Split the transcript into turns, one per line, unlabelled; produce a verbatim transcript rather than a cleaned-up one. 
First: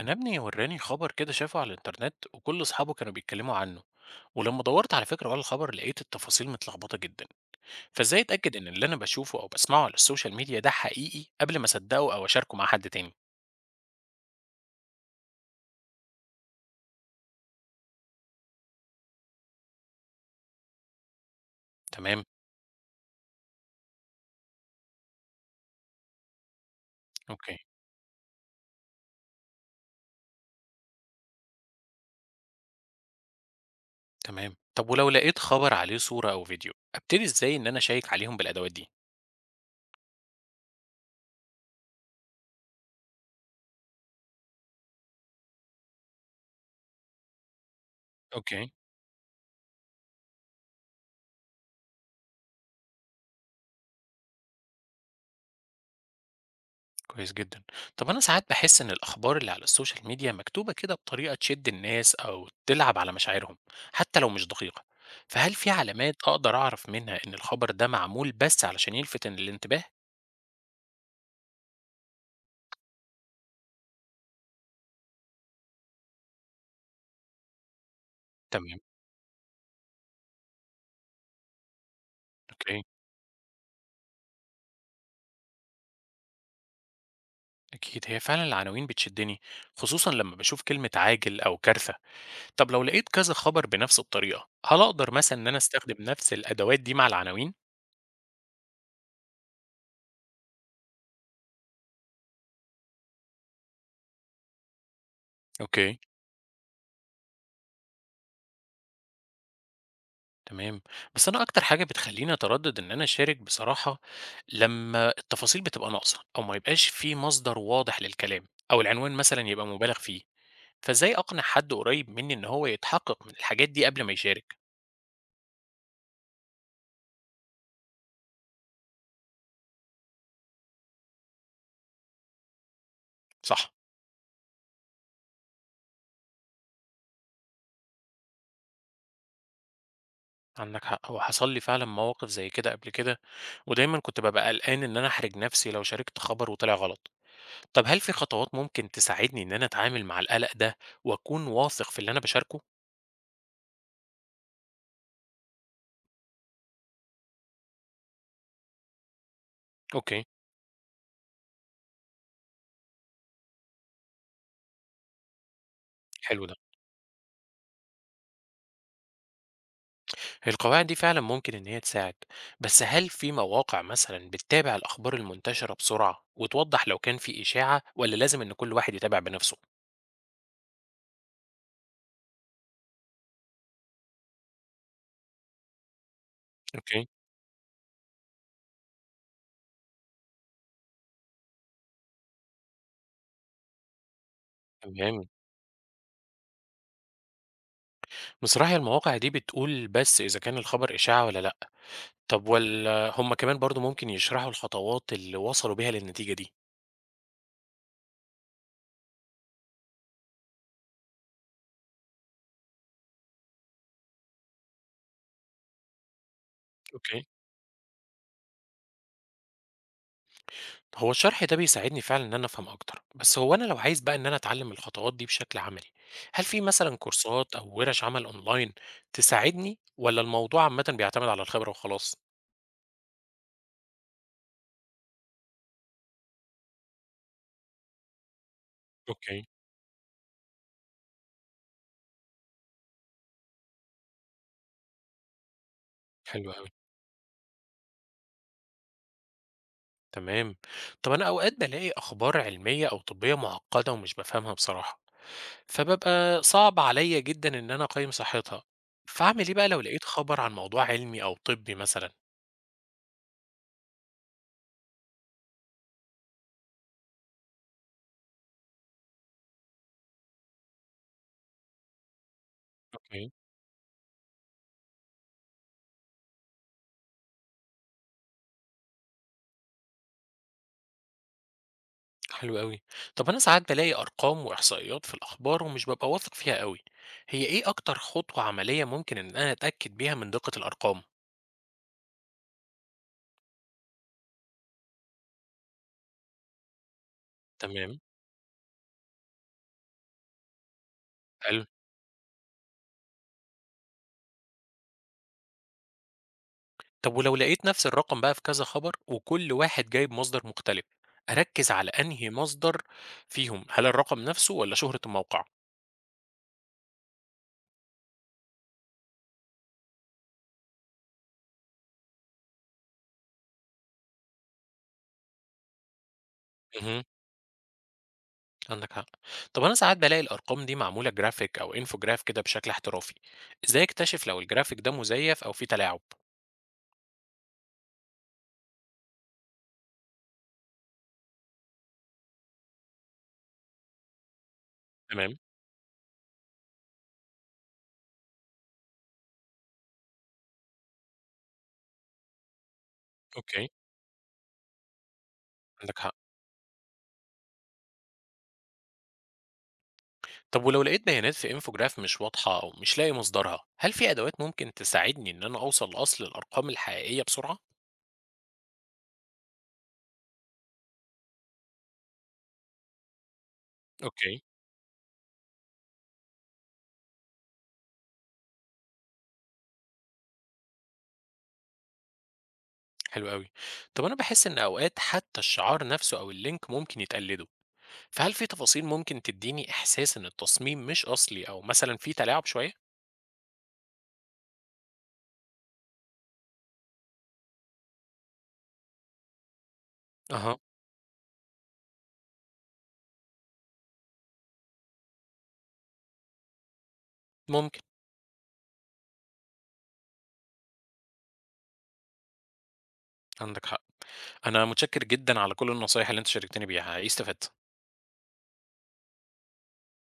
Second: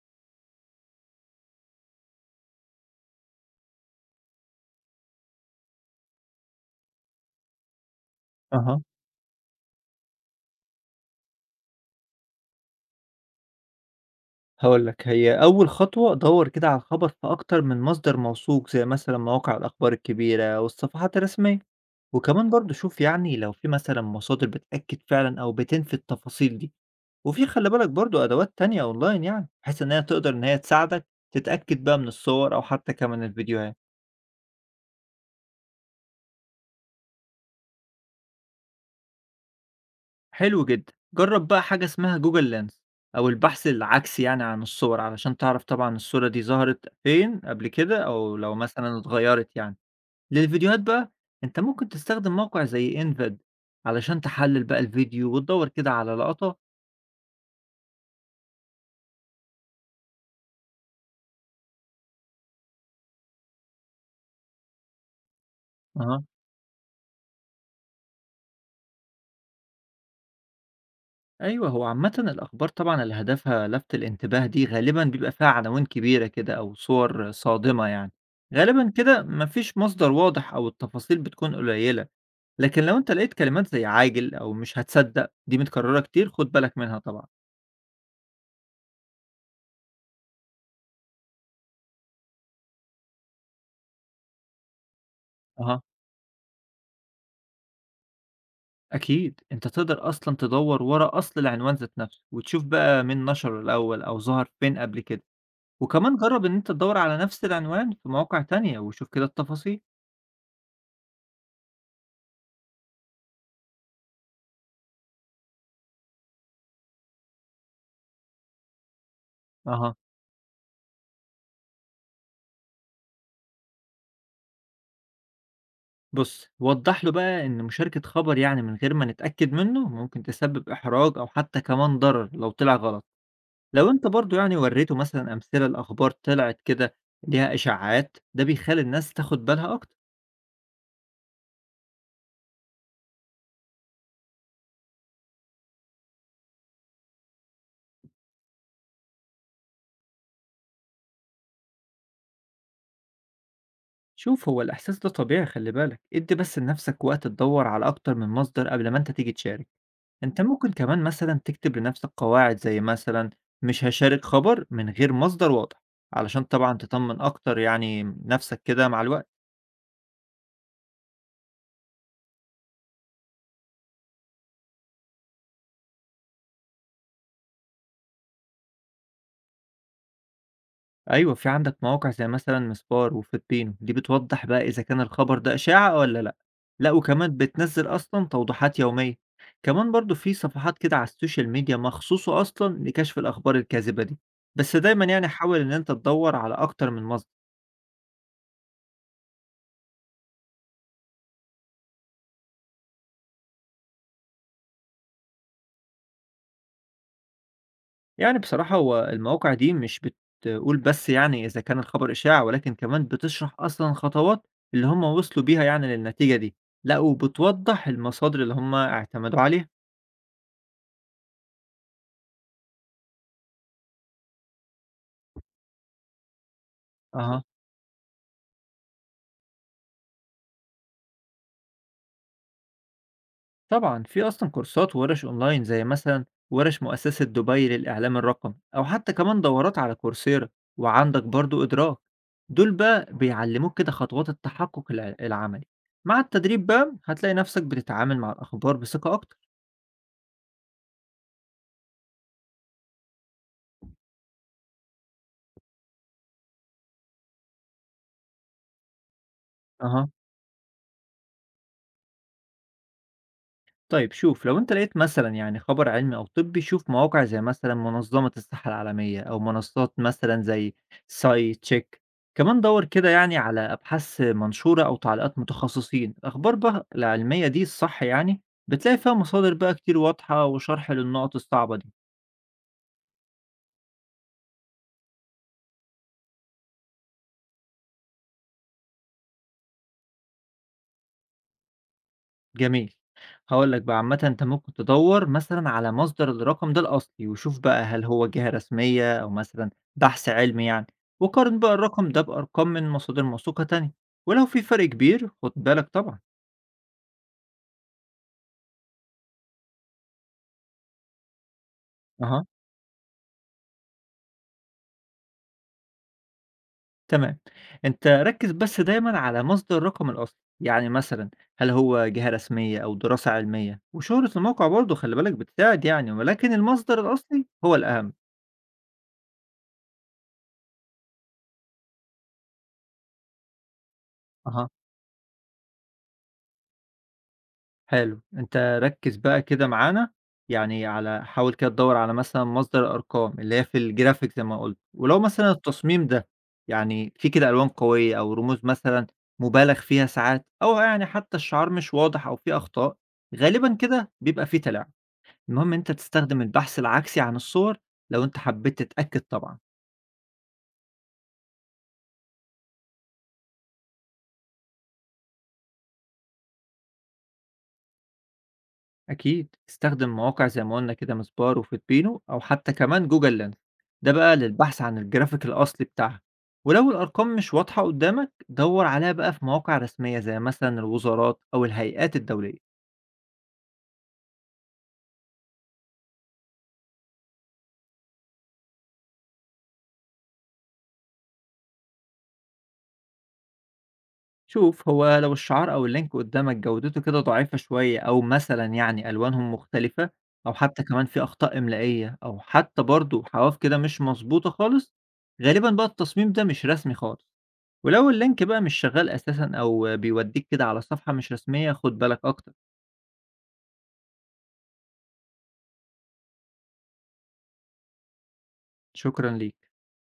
أنا ابني وراني خبر كده شافه على الإنترنت، وكل أصحابه كانوا بيتكلموا عنه. ولما دورت على فكرة ورا الخبر لقيت التفاصيل متلخبطة جدا. فإزاي أتأكد إن
أها،
اللي أنا بشوفه أو بسمعه على السوشيال ميديا ده حقيقي قبل ما أصدقه أو أشاركه مع حد تاني؟
هاقول لك هي أول خطوة دَوّر كده على الخبر في أكتر من مصدر موثوق، زي مثلًا مواقع الأخبار الكبيرة والصفحات الرسمية،
تمام.
وكمان برضه شوف يعني لو في مثلًا مصادر بتأكد فعلًا أو بتنفي التفاصيل دي، وفي
أوكي.
خلّي بالك برضه أدوات تانية أونلاين يعني، بحيث إن هي تقدر إن هي تساعدك تتأكد بقى من الصور أو حتى كمان الفيديوهات.
تمام، طب ولو لقيت خبر عليه صورة أو فيديو أبتدي إزاي إن أنا أشيك عليهم بالأدوات دي؟
حلو جدًا، جرّب بقى حاجة اسمها Google Lens أو البحث العكسي يعني عن الصور، علشان تعرف طبعًا الصورة دي ظهرت فين قبل كده أو لو
أوكي.
مثلًا اتغيّرت يعني. للفيديوهات بقى، أنت ممكن تستخدم موقع زي Envid علشان تحلل بقى الفيديو وتدوّر كده على لقطات.
كويس جدا. طب أنا ساعات بحس إن الأخبار اللي على السوشيال ميديا مكتوبة كده بطريقة تشد الناس أو تلعب على مشاعرهم، حتى لو مش دقيقة. فهل في علامات
أها.
أقدر أعرف منها إن الخبر ده معمول بس علشان يلفت الانتباه؟
أيوه، هو عامةً الأخبار طبعًا اللي هدفها لَفْت الانتباه دي غالبًا بيبقى فيها عناوين كبيرة كده أو صور صادمة يعني،
تمام.
غالبًا كده ما فيش مصدر واضح أو التفاصيل بتكون قليلة،
أوكي.
لكن لو أنت لقيت كلمات زي عاجل أو مش هتصدق دي متكررة كتير خُد بالك منها طبعًا.
أكيد، هي فعلا العناوين بتشدني، خصوصا لما بشوف كلمة عاجل أو كارثة. طب لو لقيت كذا خبر بنفس الطريقة، هل أقدر مثلا إن أنا
أها.
أستخدم نفس الأدوات دي مع العناوين؟
أكيد، أنت تقدر أصلًا تدوّر ورا أصل العنوان ذات نَفْسه وتشوف بقى مين نشره الأول أو ظهر فين قبل كده.
اوكي.
وكمان جرّب إن أنت تدوّر على نفس العنوان في مواقع تانية وشوف كده التفاصيل.
تمام. بس انا اكتر حاجه بتخليني اتردد ان انا اشارك بصراحه، لما التفاصيل بتبقى ناقصه او ما يبقاش في مصدر واضح للكلام، او العنوان مثلا يبقى مبالغ
أها،
فيه. فازاي اقنع حد قريب مني ان هو يتحقق من الحاجات دي قبل ما يشارك؟
بُص وضّح له بقى إن مشاركة خبر يعني من غير ما نتأكد منه ممكن تسبب إحراج أو حتى كمان ضرر لو طلع غلط.
صح.
لو أنت برضه يعني ورّيته مثلًا أمثلة لأخبار طلعت كده ليها إشاعات، ده بيخلّي الناس تاخد بالها أكتر.
عندك حق، هو حصل لي فعلا مواقف زي كده قبل كده، ودايما كنت ببقى قلقان ان انا احرج نفسي لو شاركت خبر وطلع غلط. طب هل في خطوات ممكن تساعدني ان انا اتعامل مع القلق ده واكون واثق في اللي انا بشاركه؟
شوف هو الإحساس ده طبيعي خلّي بالك، ادّي بس لنفسك وقت تدوّر على أكتر من مصدر قبل ما أنت تيجي تشارك.
اوكي.
أنت ممكن كمان مثلا تكتب لنفسك قواعد زي مثلا مش هاشارك خبر من غير مصدر واضح، علشان
حلو ده،
طبعا تطمن أكتر يعني نفسك كده مع الوقت.
هي القواعد دي فعلا ممكن إن هي تساعد. بس هل في مواقع مثلا بتتابع الأخبار المنتشرة بسرعة وتوضح لو كان في إشاعة، ولا لازم إن كل واحد يتابع بنفسه؟
أيوة، في عندك مواقع زي مثلا مسبار وفلبينو دي بتوضح بقى إذا كان الخبر ده إشاعة ولا لأ. لأ،
اوكي.
وكمان بتنزل أصلا توضيحات يومية. كمان برضو في صفحات كده على السوشيال ميديا مخصوصة أصلا لكشف الأخبار الكاذبة دي، بس دايما
تمام.
يعني حاول إن أنت تدور على أكتر من مصدر.
بصراحة المواقع دي بتقول بس إذا كان الخبر إشاعة ولا لأ. طب ولا هم كمان برضو ممكن يشرحوا الخطوات اللي وصلوا بيها للنتيجة دي؟
يعني بصراحة هو المواقع دي مش بتقول بس يعني إذا كان الخبر إشاعة، ولكن كمان بتشرح أصلا خطوات اللي هم وصلوا بيها يعني للنتيجة دي. لا،
اوكي.
وبتوضح المصادر اللي هم اعتمدوا عليها.
هو الشرح ده بيساعدني فعلا ان انا افهم اكتر، بس هو انا لو عايز بقى ان انا اتعلم الخطوات دي بشكل عملي، هل في مثلا
اها،
كورسات او ورش عمل اونلاين تساعدني، ولا الموضوع عامة بيعتمد على الخبرة وخلاص؟
طبعا في أصلا كورسات وورش أونلاين زي مثلا ورش مؤسسة دبي للإعلام الرقمي أو حتى كمان
اوكي.
دورات على كورسيرا. وعندك برضو إدراك، دول بقى بيعلموك كده خطوات التحقق الع- العملي. مع
حلو
التدريب
قوي.
بقى هتلاقي نفسك بتتعامل مع الأخبار بثقة أكتر.
تمام. طب انا اوقات بلاقي اخبار علمية او طبية معقدة ومش بفهمها بصراحة، فببقى صعب عليا جدا ان انا اقيم صحتها. فاعمل ايه بقى لو لقيت
اها،
خبر عن موضوع علمي او طبي مثلا؟
طيب شوف لو انت لقيت مثلا يعني خبر علمي او طبي، شوف مواقع زي مثلا منظمة الصحة العالمية او منصات مثلا زي ساي تشيك. كمان دور كده
اوكي.
يعني على ابحاث منشورة او تعليقات متخصصين، الاخبار بقى العلمية دي الصح يعني بتلاقي فيها مصادر بقى كتير واضحة وشرح للنقط الصعبة دي.
حلو أوي. طب أنا ساعات بالاقي أرقام وإحصائيات في الأخبار ومش بابقى واثق فيها أوي. هي إيه أكتر خطوة عملية ممكن إن أنا أتأكد بيها من دقة الأرقام؟
جميل. هاقول لك بقى عامةً أنت ممكن تدوّر مثلًا على مصدر الرقم ده الأصلي، وشوف بقى
تمام.
هل هو جهة رسمية أو مثلًا بحث علمي يعني، وقارن
حلو.
بقى الرقم ده بأرقام من مصادر موثوقة تانية، ولو في فرق كبير خُد بالك طبعًا.
طب ولو لقيت نفس الرقم بقى في كذا خبر وكل واحد جايب مصدر مختلف، أركز على أنهي
أها،
مصدر فيهم؟ هل الرقم نفسه ولا شهرة الموقع؟
تمام. أنت ركّز بس دايمًا على مصدر الرقم الأصلي، يعني مثلًا هل هو جهة رسمية أو دراسة علمية، وشهرة الموقع برضه خلّي بالك بتساعد يعني، ولكن المصدر
اهم،
الأصلي هو الأهم.
عندك حق. طب أنا ساعات بالاقي الأرقام دي معمولة جرافيك أو انفوجراف كده بشكل احترافي. إزاي أكتشف لو
أها.
الجرافيك ده مزيف أو فيه تلاعب؟
حلو، أنت ركّز بقى كده معانا، يعني على حاول كده تدوّر على مثلًا مصدر أرقام، اللي هي في الgraphic زي ما قُلت، ولو
تمام.
مثلًا التصميم ده يعني فيه كده ألوان قوية أو رموز مثلًا مُبالغ فيها ساعات، أو يعني حتى الشعار مش واضح أو فيه أخطاء،
أوكي.
غالبًا كده بيبقى فيه تلاعب. المهم أنت
عندك حق.
تستخدم البحث العكسي عن الصور لو أنت حبيت تتأكد طبعًا.
طب ولو لقيت بيانات في انفوجراف مش واضحة أو مش لاقي مصدرها، هل في أدوات ممكن تساعدني إن أنا أوصل لأصل الأرقام الحقيقية بسرعة؟
أكيد استخدم مواقع زي ما قلنا كده مسبار وفوتبينو أو حتى كمان جوجل لينس، ده بقى
أوكي.
للبحث عن الجرافيك الأصلي بتاعها. ولو الأرقام مش واضحة قدامك دور عليها بقى في مواقع رسمية زي مثلا الوزارات أو الهيئات الدولية.
حلو أوي. طب أنا بحس إن أوقات حتى الشعار نفسه أو اللينك ممكن يتقلده، فهل في تفاصيل ممكن تديني إحساس إن التصميم مش أصلي أو مثلا في تلاعب شوية؟
شوف هو لو الشعار أو اللينك قدامك جودته كده ضعيفة شوية أو مثلا يعني ألوانهم مختلفة، أو
أها.
حتى كمان في أخطاء إملائية أو حتى برضو حواف كده مش مظبوطة خالص، غالبا بقى التصميم ده مش رسمي خالص.
ممكن.
ولو اللينك بقى مش شغال أساسًا أو بيوديك كده على صفحة مش رسمية خُد بالك أكتر.
عندك حق. أنا متشكر جدا على كل النصايح اللي أنت شاركتني بيها، حقيقي استفدت.
شكرًا ليك.